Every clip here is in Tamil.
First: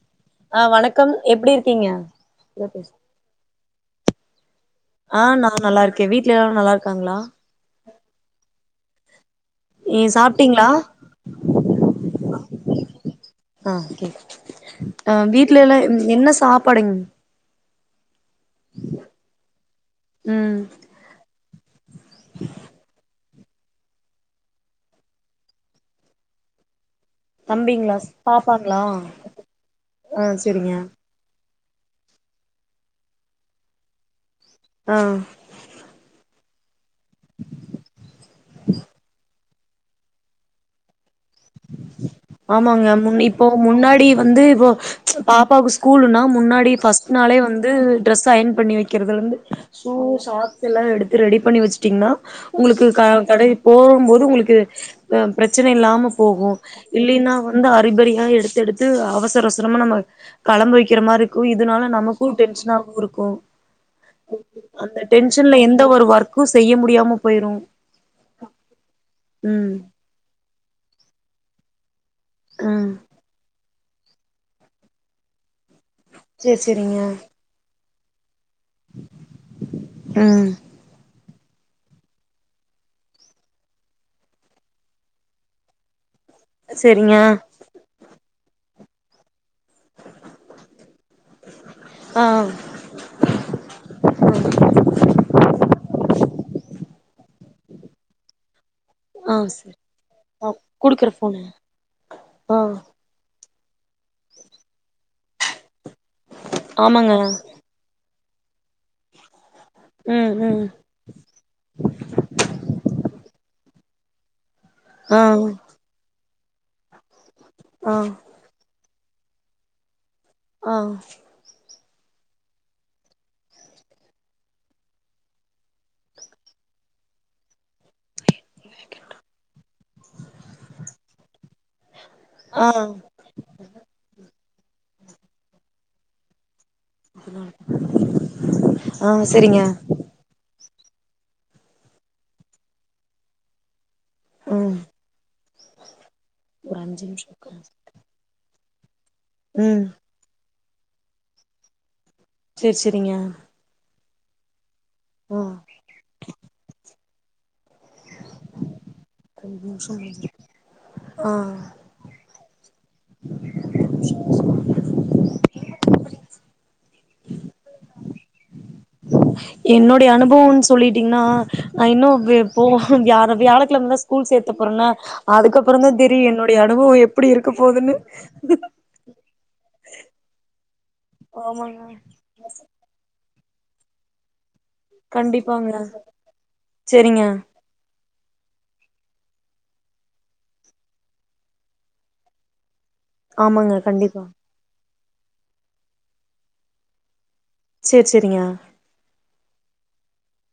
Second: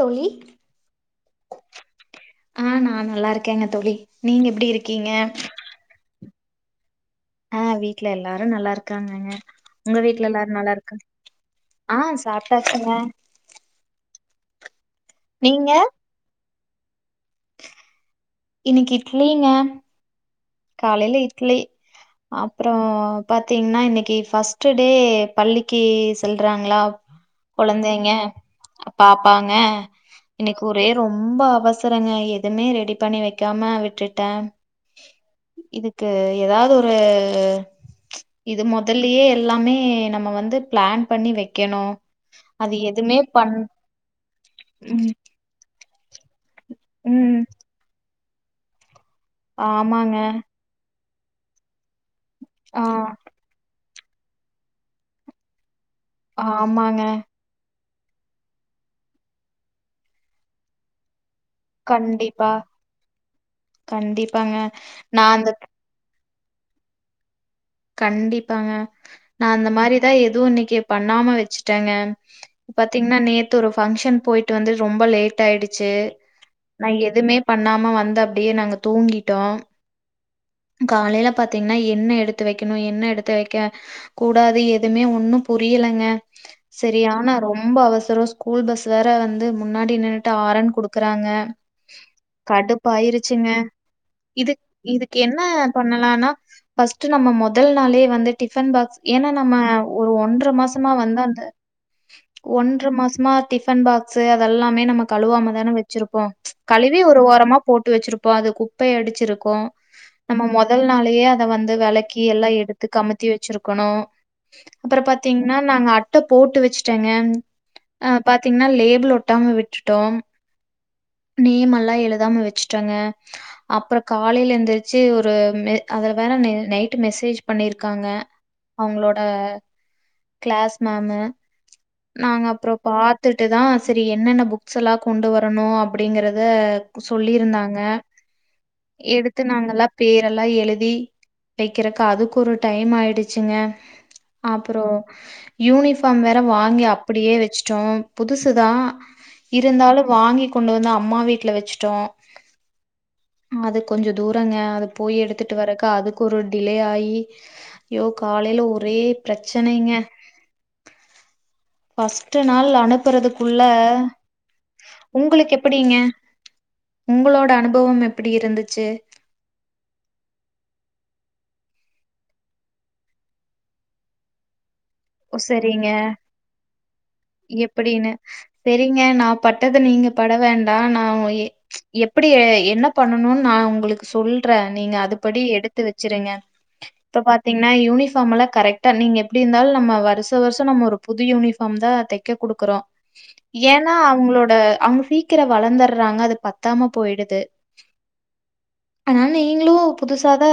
தோழி ஆ வணக்கம் எப்டி இருக்கீங்க க்கங்க தோழி நீங்க எப்டி இருக் ஆஹ் நா நல்லா இருக்கே வீட் வீட்ல எல்லாரு நல்லா இருக் ஆ வீட்ல எல்லாரு நல்லா இருக் காங்கங்க ஒங்க நீ வீட்டுல எல்லாரு சாப்ட்டீங்களா நல்லா இருக்காங் ஆ சாப்ட்டாச்சுங்க [inaudible] அ வீட்ல நீங்க எல்லா என் என்ன சாப் படுங் இன்னைக்கு இட்லிங்க ம் காலையில இட்லி அப்றோ பாத்தீங்கன்னா இன்னைக்கு ஃபஸ்ட் டே பள்ளிக்கு செல்றாங்களா தம்பிங்களா கொழந்தைங்க பாப்பாங்களா பாப்பாங்க ஆ இன்னைக்கு செரிங்க ஒரே ரொம்ப அவச செரங்க எதுமே ரெடி பண்ணி வைக்காம விட்டுட்டே ஆ இதுக்கு எதாவ்து ஒ ரு இது மொதலயே எல்லாமே நம்ம வந்து பிளான் பண்ணி வைக்கணு அது ஆமாங்க எதுவுமே முன் இப்போ பண் முன்னாடி வந்து இவோ ம் ச் பாப்பாக்கு ஸ் கூலுனா முன்னாட் டி ஃபர்ஸ்ட் நாளே ம் வந்து ட்ரஸ் அயன் பண்ணி வை க்கிறதுலயிருந்து சூ ஆமாங்க சாக்ஸ் எல்லா எடுத் ரெடி பண்ணி வெச் ங்கன்னா ஆ உங்களுக்கு க கடை போற ம்போது உங்களுக்கு அ பிரச்சன இல்லாம போகும் ஆமாங்க இல்லினா வந்து ஹரிபெரிஹா எடுது எடுது அவசர அவசரமா நம்ம களம்ப வைக்ற மாரி க்கு இதனால நமகு கண்டிப்பா டென்ஷ்னாக் இருக்கு கண்டிப்பாங்க அந்த நா அந்த டென்ஷன்ல எந்த ஒரு ஒர்க் கு செய்ய முடியாம போயிரு கண்டிப்பாங்க நா அந்த ம் மாரிதா எதுவு இன்னைக்கு பண் ணாம வெச்சுட்டங்க ம் பாத்தீங்னா நேத்தொரு ஃபக்ஷன் போயிட்டு வந்து ரொம்ப லேட் ஆயிடு ச்சு சேரி நா சேரிங்க எதுமே பண்ணாம வந் தப் அப்டியே நாங்க தூங்கிட்டோ ம் காலைல பாத்தீங்னா என்ன எடுத்து வெக்கணு என்ன எடுத்து வெக்க ஹா கூடாது எதுமே ஒண்ணு புரியலங்க செரி சேரிங்க ஆனா ரொம்ப அவசர அவஸ் கூல் பஸ் வேற வந்து முன்னாடி நின்னுட்டு ஆரன் குடுக்கறாங்க ஆ கடுப்பாயிருச்சுங்க ம் இது இது என்ன பண்ணலானா ஃபஸ்டு நம்ம மொதல் நாளே வந்து டி ஃபன்பாக்ஸ் ஏனா ஆ நம்ம சரி ஒரு ஒன்ற ஆ மாசமா குடுக்குற வந்து அந்த ஃபோனு ஆ ஒன்ற மாசமா டிஃபன் பாக்ஸு அதெல்லாமே நம கழுவாம தானே வெச் ச்சிருப்போம் கழிவி ஆமாங்க ஒரு ஓரமா போட்டு வெச்சிருப் இப்போ அது குப்பைய அடிச்சிருக்கும் ம் நம்ம ம் முதல் நாளயே அத வந்து வேளக்கி எல்லாம் எடுத்து கமத்தி வெச்சிருக் கொணும் அப்புறம் ஆ பாத்தீங்கன்னா நாங்க அட்ட போட்டு வெச் ங்க ஆ பாத்திங்னா லே பிள் ஒட்டாம விட்டுட்டோம் ஆ லா எழுதாம வெச்சுட்டங்க அப்பற காலைல எ ந்திரிச்சு ஒரு ம அதுல வேற நெ நைட்டு மெசேஜ் பண்ணிருக்காங்க அவுங்களோட கிளாஸ் மேமு நாங்க ஆ அப்புற பாத்துட்டுதா செரி என்னென்ன புக் ஸ்ல்லா கொண்டு வரணு அப்படிங்கிறத சொல்லிருந்தாங்க ஆ எடுத் து சரிங்க நாங்கெல்லா பேரெல்லா எழுதி வெக்கறக்கு அதுக்கு ஒரு டைம் ஆயிடுச்சுங்க ம் அப்புற யூனிஃபார்ம் வேற ஒரு வாங்கி அஞ்சு நிமிஷோ அப்படியே வெச்சுட்டோ புதுசு தா ம் இருந்தாலு வாங்கி கொண்டு வந்து அம்மா வீட்ல வெச்சுட்டோ சேர் செரிங்க கொஞ்ச தூரங்க அத போய் எடுத்துட்டு வர்றக்கு அதுக்கு ஒரு டிலே ஆயி யோ காலைல ஒரே ரெண்டு பிரச்சனைங்க நிமிஷோ ஆ ஃபஸ்ட் நாள் அனுப்புறதுக்குள்ள உங்குளுக் எப்பிடிங்க உங்களோட அனுபவம் எப்படி இருந்துச்சு என்னுடைய அனுபவம்னு சொல்லிட்டிங்னா நா இன்னு வி பு வியாழ வியாழக்கெழமதா ஸ்கூல் சேத்த போறன்னா ஒ செரிங்க எப்டி இருக்க போதுன்னு எப்படினு செரிங்க நா பட்டத நீங்க பட வேண்டா நா ஆமாங்க எப்படி என்ன பண்ணணு நா உங்களுக்கு சொல் சொல்ற நீங்க அதுபடி கண்டிப்பாங்க எடுத்து வெச்சிருங்க இப்ப சரிங்க பாத்திங்னா யூனிஃபார்ம் எல்லா கரெக்டா நீங்க எப்டி இருந்தாலு நம்ம வருஷ வருஷ நம்ம ஒரு புது யூனிஃபார்ம்தா தெக்க குடுக்குறோ ஆமாங்க ஏன்னா கண்டிப்பா அவங்களோட அவங்க சீக்கிர வளந்துட்றாங்க அது பத்தாம போயிடுது சேர் செரிங்க நீங்களு புதுசாதா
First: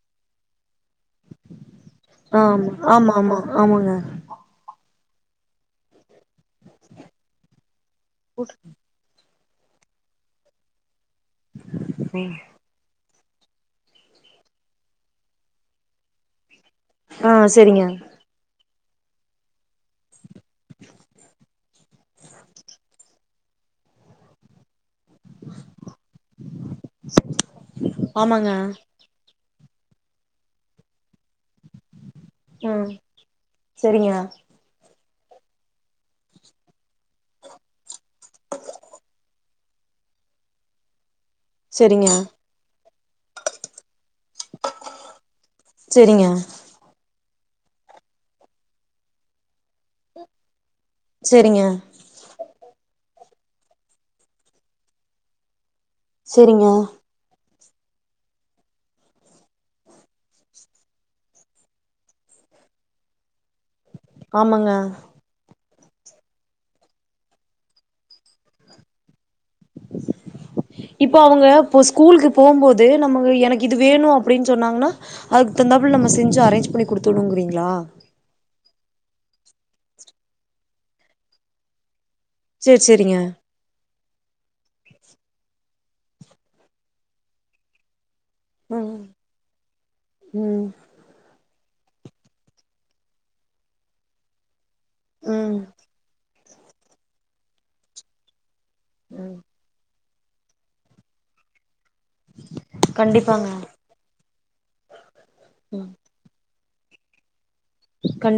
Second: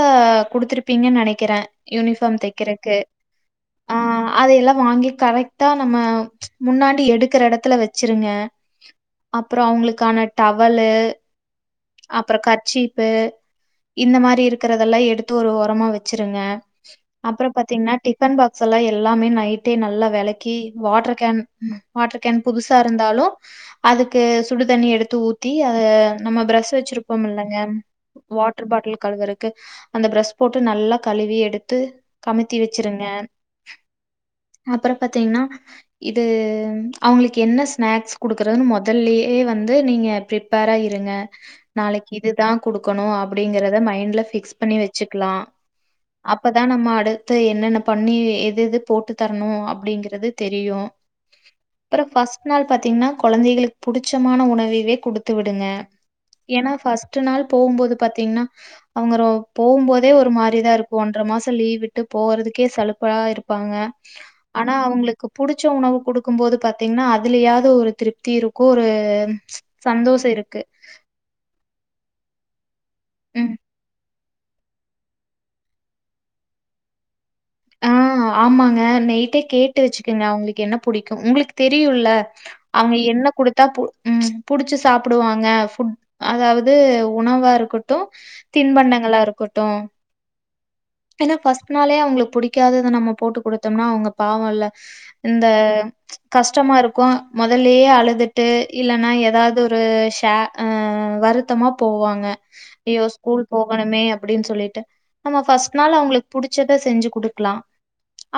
குடுத்திருப் ப்பீங்க நெனைக்கிறே யூனிஃபார்ம் ஆமா தக்கிறக்கு ஆமா ஆமா ஆமாங்க ஆ அத வாங்கி கரெக்டா நம்ம முன்னாடி எடுக்ற எடத்துல வச்சிருங்க அப்புற அவங்களுக்கான டவலு அப்புற கர்ச்சீப்பு இந்த மாரி இருக்கிறதெல்லா எடுத்து ஒரு ஓரமா வெச்சிருங்க ஆ அப்புற செரிங்க பாத்தீங்கனா டிஃபன் பாக் சல எல்லாமே நை டே நல்லா வெளக்கி வாட்டர் கேன் வாட்டர் கேன் புதுசா இருந்தாலும் அதுக்கு சுடு தண்ணி எடுத் ஊத்தி அ நம்ம பிரஸ்ட் து வெச்சிருப்போம் இல்லங்க ஆமாங்க வாட்டர் பாட்டில் கலுகுறக்கு து அந்த ப்ரெஷ் போட்டு நல்லா கழுவி எடுத் து கமுத்தி ம் வச்சிருங்க செரிங்க அப்ற பாத்தீங்னா இதுவும் அவ்ங்களுக்கு என்ன ஸ்நாக்ஸ் குடுக்குறதுன் மொதல்லே வந் து நீங்க பிரிப்பேரா இருங்க செரிங்க நாளைக்கு இதுதா குடுக் கணு அப்டிங்கிறத மைண்ட்ல ஃபிக்ஸ் பண்ணி வச்சுக்லா செரிங்க அப்பதா நம்ம அடு த்து என்னென்ன பண்ணி எது எது போட்டு தரணு அப்டிங்கிறது தெரியு செரிங்க அப்ற ஃபஸ்ட் நாள் பாத்தீங்னா கொழந்தைகளுக்கு புடிச்சமான உணவுகளே குடுத்து விடுங்க செரிங்க ஏனா ஃபஸ்ட்டு நாள் போம்போது பாத்தீங்னா அவ்ங்கரோ போம்போதே ஒரு மாரிதா இருக்கு ஒன்ர மாச லீவ் விட்டு போறதுக்கே சலுப்பா இருக் குங்க ஆமாங்க ஆனா அவ்ங்களுக்கு புடிச் ச்ச உணவே குடுக்கும் போது பாத்தீங்னா அதுலயாவ்து ஒரு திருப்தி இருக்கு ஒரு சந்தோச இருக்கு ப்ப அவ்ங்க இப்ப ஸ்கூலுக்கு போம்போது து நம்மக்கு ம் எனக்கு இது வேணு அப்டின்னு சொன்னாங்கன்னா அதுக்கு தகுந்தாப்ல நம்ம செஞ்சு அரேஞ்ச் பண்ணி குடுத்து விடனுங்கிறீங்ளா ஆஹ ஆமாங்க நைட்டே கேட்டு வெச்சுக்கங்க அவங்களுக்கு என்ன புடிக்கு உங்களுக்கு தெரியுல்ல சேரி அவுங்க சேரிங்க என்ன குடுத்தா பு ம்ச் உம் புடிச்சு சாப்பிடுவாங்க ஃபுட் அதாவது உணவா இருக்கட்டு ம் தின்பண்டங்ளா இருக்கட்டு ம் ஏனா ஃபர்ஸ்ட் நாளே அவுங்களுக்கு புடிக்கு னைக்காவது இதை நம்ம போட்டு கொடுத்தோம்னா அவுங்க பாவம்ல்ல இந்த ம் கஷ்டமா இருக்கும் முதலயே அழுதுட்டு இல்லைன்னா ம் ஏதாவது ஒரு க அ வருத்தமா போவாங்க ஐயோ ஸ்கூல் கண்டிப்பாங்க போகணுமே அப்டின்னு சொல்லிட்டு நம்ம ஃபர்ஸ்ட் ம் நாள் அவுங்களுக்கு புடிச்ச ச்சத செஞ்சு கொடு க்கலாம்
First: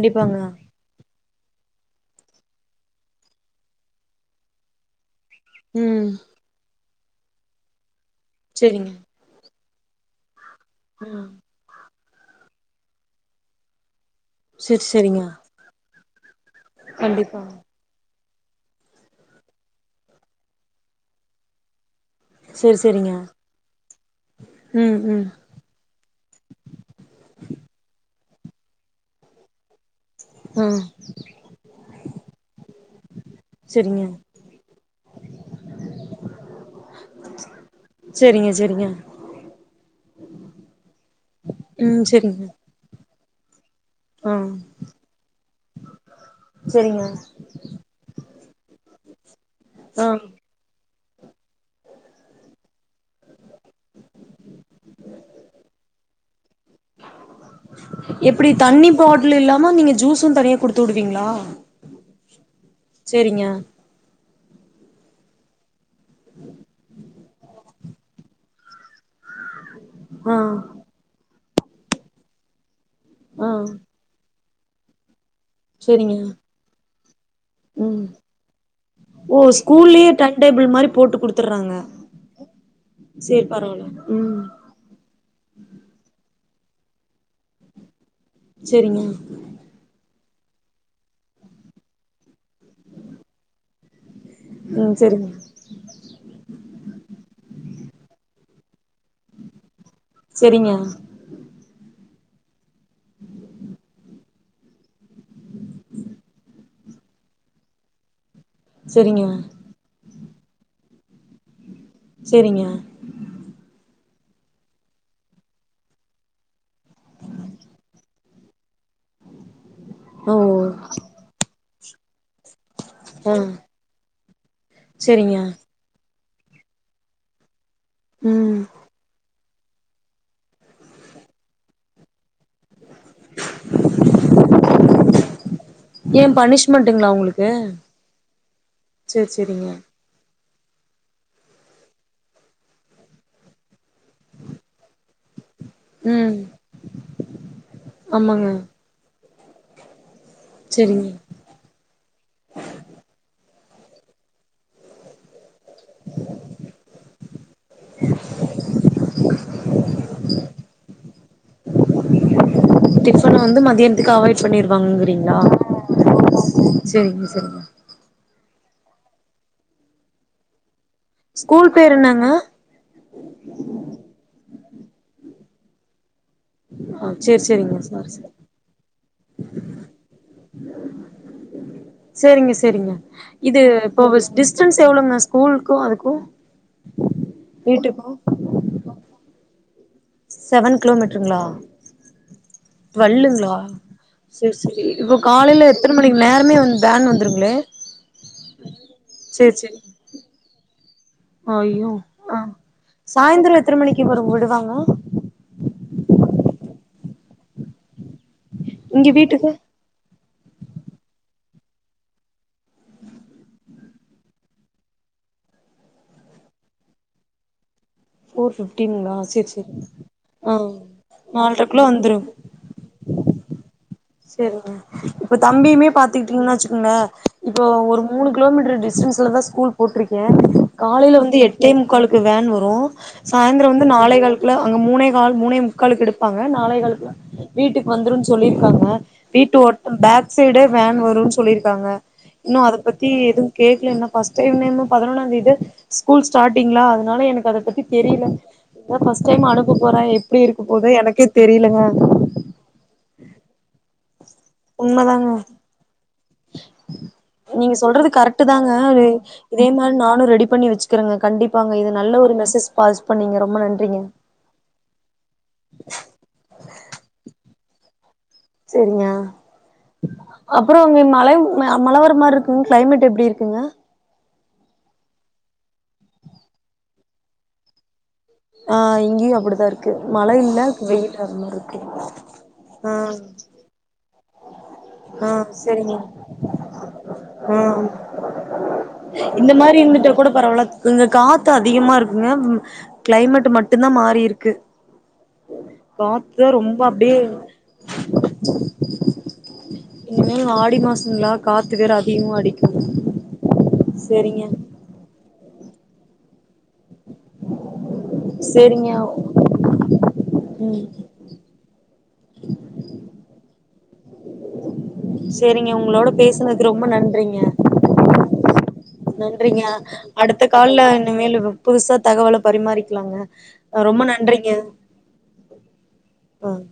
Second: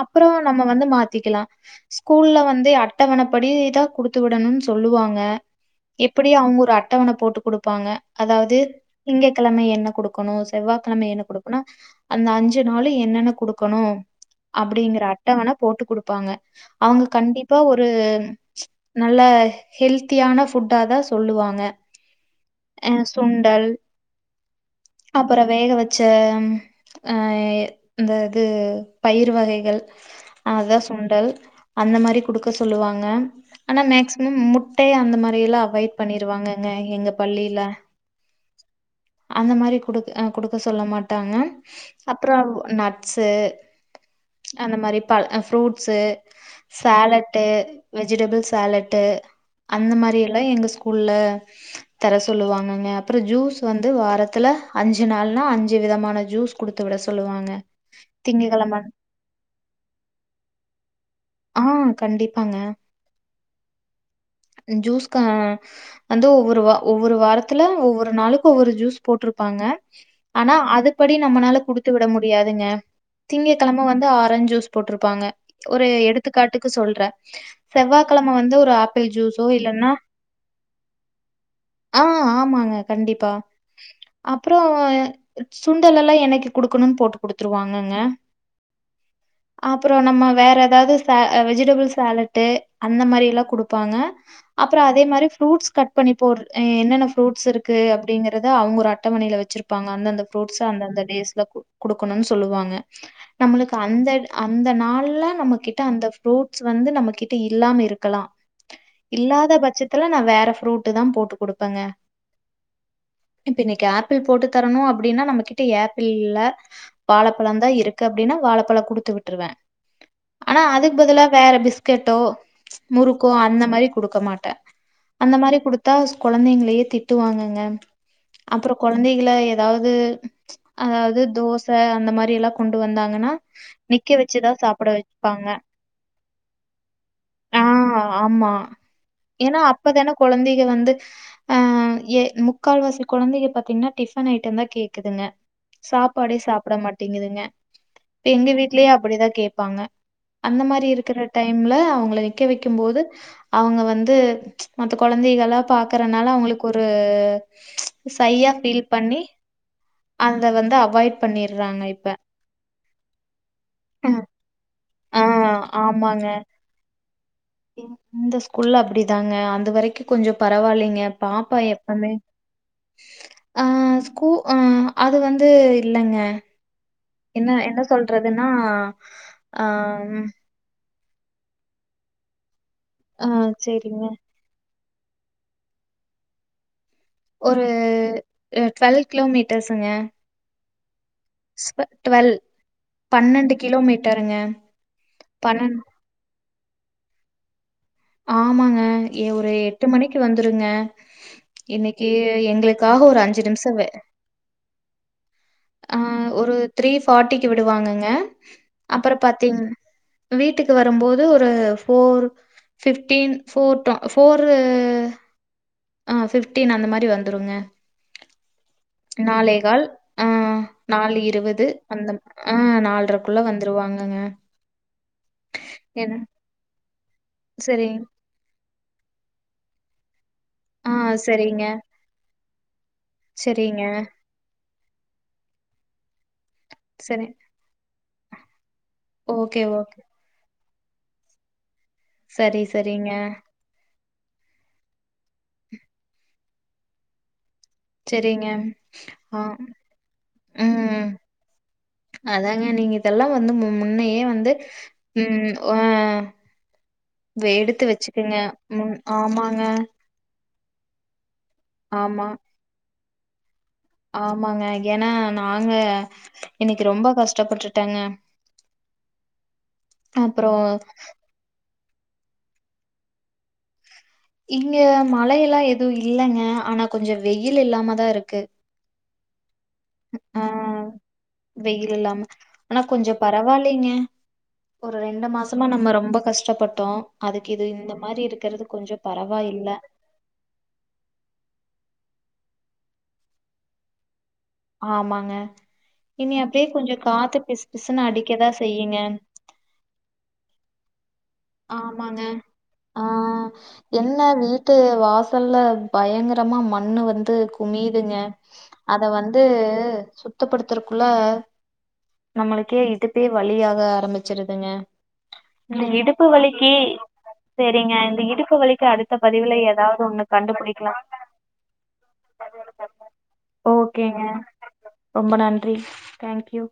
அப்புறம் நம்ம வந்து மாத்திக்கலாம் ஸ்கூல்ல வந்து அட்டவணப்படி தான் குடுத்து விடணும்னு சொல்லுவாங்க ம் எப்டி அவுங்க ஒரு அட் அட்டவனை போட்டு கொடுப்பாங்க அதாவது செரிங்க திங்க கிழமை என் ன கொடுக்கணும் செவ்வாய கிழமை என்ன ம் கொடுக்குனு அந்த அஞ்சு நாள் என்னென்ன கொடு கொணும் செரி அப்டிங்கற செரிங்க அட்டவனா போட்டு குடுக்க ப்பாங்க அவுங்க கண்டிப்பா ஒரு நல்ல ஹெல்த்தியான ஃபுட்டாதான் சொல்லுவாங்க செரி அஹ் செரிங்க சுண்டல் ம் ம் அப்புறம் வேக வச்ச அஹ் இந்த இது பயிர் வகைகள் ஆ அதாசுண்டல் அந்த மாரி குடுக்க சொல்லுவாங்க ஆனா செரிங்க மேக்சிமம் முட்டை அந்த மாரி எல்லாம் அவாய்ட் பண்ணிருவாங்கங்க எங்க பள்ளியில ங்க அந்த மாரி கொடுக் கொடுக்க சொல்ல மாட்டாங்க ம் செரிங்க அப்புறவ் நட் ஸு ஆ அந்த மாரி பழ ஃப்ரூட்ஸு செரிங்க சலெட்டு வெஜிடபிள் சலெட்டு அந்த ஆ மாரி எல்லா எங்க ஸ்கூ உள்ள தர சொல்லுவாங்கங்க அப்புற ஜூஸ் வந்து வாரத்துல அஞ்சு நாள்னா அஞ்சு விதமான ஜூஸ் குடுத்து விட சொல்லுவாங்க திங்க எப்டி கிழம தண்ணி பாட்டில் இல்லாம நீங்க ஜூஸும் தனியா குடுத்து விடுவீங்களா ஆ கண்டிப்பாங்க செரிங்க ஜூஸ் கா வந்து ஒவ்வொரு வா ஒவ்வொரு வாரத்துல்ல ஒவ்வொரு நாளுக்கு ஒவ்வொரு ஜூஸ் போட்டுருப்பாங்க ஆ ஆனா அதுபடி நம்மனால குடுத்து விட முடியாதுங்க ஆ திங்க கிழம வந்து ஆரஞ் ஜூஸ் போட்டுருப்பாங்க ஒரு செரிங்க எடுத்துக்காட்டுக்கு சொல்ற ம் செவ்வாகிழம வந்து ஒரு ஆப் பிள் ஓ ஜூஸோ இல்லன்னா ஸ்கூல்லயே டைம் டேபிள் மாரி போட்டு குடுத்துறாங்க அ ஆமாங்க கண்டிப்பா சேரி பரவால்ல ம் அப்ரோ சுண்டல் எல்லா எங் என்னைக்கு குடுக்கணுன் போட்டு குடுத்துருவாங்கங்க சேரிங்க அப்புறோ நம்ம வேற எதாவது ச அ வெஜிடபிள் சாலட்டு அந்த மாறி எல்லா குடுப் பாங்க அப்ரோ ம் அதே மாறி செரிங்க ஃப்ரூட்ஸ் கட் பண்ணி போடுற் அ யே என்னென்ன ஃப்ரூட்ஸ் இருக்கு அப்டிங்கறது இது அவுங்க ஒரு அட் டவணைல வெச்சிருப்பாங்க அந்தந்த ஃப்ரூட்ஸ் செரிங்க அந்தந்த டேஸ்ல குடு குடுக் கணுனு சொல்லுவாங்க நம்மளுக்கு அந்த அந்த நாள்ல நம்ம கிட்ட அந்த ஃப்ரூஸ் வந்து நம்ம கிட்ட இல்லாம இருக்கலா செரிங்க இல்லாத பட்சத்தில நா வேற ஃப்ரூட்டு தா போட்டு குடு பாங்க செரிங்க இப்ப இன்னைக்கு ஆப் பிள் போட்டு தரணு அப்டின்னா நம்மகிட்ட ஏபிள் இல்ல வாழப்பழந்தா இருக்கு அப்டின்னா வாழப்பழ குடுத்து விட்டுருவ ஓ ஆனா அதுக்கு பதிலா வேற பிஸ் கட்டோ ம்ச் கோ ஆ அந்த மாறி குடுக்க மாட்ட அந்த செரிங்க மாறி குடுத்தா கொழந்தைங்களயே திட்டு வாங்கங்க ம் அப்ரோ கொழந்தைங்கள எப் அதாவது ம்ச் அதாவது தோச அந்த மாறி எல்லா கொண் டு வந்தாங்கன்னா நிக்க வெச்சகதா சாப்பிட வெப்பாங்க ஏன் பனிஷ்மெண்ட்டுங்களா உங்களுக்கு ஆ ஆமா சேரி ஏனா செரிங்க அப்பதான கொழந்தை இங்கவந்து அஹ ஏ முக்கால்வாசி கொழந்தைங்க பாத்தீங்கன்னா டிபன் ஐட்டம்தா கேக்குதுங்க சாப்பாடே ம் சாப்பிட மாட்டேங்குதுங்க எங்க ஆமாங்க வீட்லயே அப்படிதா கேப் பாங்க அந்த மாரி செரிங்க இருக்கிற டைம்ல அவங்ல நிக்க வைக்க அவுங்க வந்து ம்ச் மத்த குழந்தைகளா பாக்குறனால அவங்களுக்கு ஒரு ப்ச் சையா பீல் பண்ணி அந்த வந்து அவாய்ட் பண்ணிறாங்க இப்ப ஹ வாங்குறீங்ளா சேரிங்க இந்த ஸ்கூல்ல அப்படிதாங்க அந்த வரைக்கு கொஞ்ஜோ பரவாயில்லைங்க ஏ பாப்பா ஸ்கூல் பேர் எப்பமே என்னங்க அஹ் ஷு ஆம் அது வந்து இல்லங்க ஆ செரி என்ன செரிங்க என்ன சாரி சாரி சொல்றதுன்னா ஆஹ்ம் சேரிங்க ச சேரிங்க ஆ இது சரிங்க. இப்போ டிஸ்டன்ஸ் எவ்ளோங்க ஸ்கூலுக்கு அதுக்கு ஒரு வீட்டுக்கு ஆஹ் டுவெல் கிலோமீட் பேசுங்க செவன் கிலோமீட் ட்ருகளா வல்லுங்களா கிலோமீட்டருங்க. சேரி சேரி இப்ப காலையில பண்ணணும். எத்தனை மணிக்கு நேரமே வந் ம் பேன் வந்துருங்களே ஆமாங்க ஏ ஒரு எட்டு மணிக்கு வந்துருங்க அய்யோ இன்னைக்கு ஆஹ் எங்களுக்காக ஒரு சாயந்தர நிமிஷம் எத்தன மணிக்கு வரு விடுவாங்க ஆஹ் ஒரு த்ரீ ஃபார்ட்டிக்கு விடுவாங்கங்க இங்க அப்பற வீட்டுக்கு பாத்தீங் வீட்டுக்கு வரும்போது ஒரு போஃர் ஃபிப்டீன் ஃபோர்ட்டு போர்ரு ஆஹ் ஃபிப்டீன் அந்த மாரி வந்துருங்க ஃபோர் ஃபிஃப்டீனுங்களா சேரி சேரி நாளைகால் ஆ அஹ் நாலு இருவது நால்ரைக்குள்ள அந்த ஆஹ் நாலரைக்குள்ள வந்துருவாங்க சேரிங்க இப்ப தம்பியுமே ஏன்னா பாத்துக்கிட்டீங்கன்னா வச்சுக்கோங்க இப்போ சரி. ஒரு மூணு கிலோமீட்டர் டிஸ் பிரண்ட்ஸ்ல்லா ஸூல் போட்டுரு ஹ ஆ காலையில வந்து சரிங்க, எட்டை முக்காலக்கு வேன் வரு போ சாயந்தரம் சரிங்க, வந்து நாளை கால்குள்ள அங்க மூனே கால் மூனே முக்கால் எடுப்பாங்க அஹ் நாளேகளுக்லா சரி. வீட்டுக்கு வந்துரும்ன்னு சொல்லியிருக்காங்க வீட்டு ஓகே, ஓட்ட ஓகே. பேக் சைட் விட வேன் வரும்னு சொல்லியிருக்காங்க இன்னு சரி, அத பத்தி சரிங்க. எதுவு கேக்கல என்ன ஃபர்ஸ்ட் டைம் [unintelligible] பதினொன்னாம் தேதி ஸ்கூல் ஸ்டாரிங்கலா அதனால எனக்கு அத பத் செரிங்க ஆஹ் போறே எப்டி இருக்க போது உம் எனக்கே தெரியலங்க அதாங்க நீங்க இதெல்லாம் வந்து மு முன்னையே வ து உண்மதாங்க உம் அஹ் நீங்க சொல்றது கரெக்ட் தாங்க ம். ஒரு ஆமாங்க. இதே மாரி நானு ரெடி பண்ணி வச்சிக்கிறங்க கண்டிப் பாங்க இது நல்ல ஆமா. ஒரு மெசேஜ் பாசவ் ப்பண்ணீங்க ரொம்ப நன்றி ஆமாங்க ஏன்னா நாங்க இன்னைக்கு ரொம்ப கஷ்டப்பட்டு ட்டங்க செரிங்கா அப்புறம் அப்றோ அவங்க மழ [unintelligible] மழ வர மாரி இருக்குங்க கிளைமேட் எப்டி இருக்குங்க இங்க மழையெல்லா எதுவும் இல்லங்க ஆனா கொஞ்ச வெயில் இல்லாம தா இருக்கு ஆ இங்கயு அப்டிதா இருக்கு க்கு மழை ஆ இல்லா வெயில் வரமாரி இருக்கு வெயில் இல்லாம. ஆனா கொஞ்சம் பரவாயில்லைங்க. ஒரு ஆ மாசமா நம்ம சேரிங்க ரொம்ப கஷ்டப்பட்டோம். அதுக்கு இது ஆ இந்த மாரி இருக்கிறது கொஞ்சம் இந்த பரவாயில்ல. மாரி இருந்துட்ட கூட பரவாயல கொஞ்சோ காத்து அதிகமா இருக்கு ங்க கிளைமேட் மட்டும் தா மாறி இருக்கு ஆமாங்க இனி காத்துதா அப்டியே ரொம்ப கொஞ்ச காத்து பிசு பிசுன்னு அடிக்கதா செய்யு இனிமேல் ஆடி மாசம்ங்லா ஆமாங்க ஆ என்ன செரிங்க வீட்டு வாசல் நல்ல பயங்கர கரமா மண்ணு வந்து குமியுதுங்க சேரிங்க அத வந்து ம் சுத்தப்படுத்துறக்குள்ள நம்மளுக்கே இடுப்பே வலியாக ஆரம்பிச்சிருதுங்க செரிங்க உங்களோட ப்பு பேசுனதுக்கு வலிக்கு ரொம்ப நன்றிங்க செரிங்க இந்த இடுப்பு வலிக்கு அடுத்த பதிவுல நன்றிங்க ஏதாவது ஒன்னு அடுத்த கால்ல கண்டுபிடிக்கலா இனிமேல் புதுசா தகவல பரிமாறிக்கலாங்க ரொம்ப ஓகேங்க நன்றிங்க ரொம்ப நன்றி ஆ தேங்க்யூ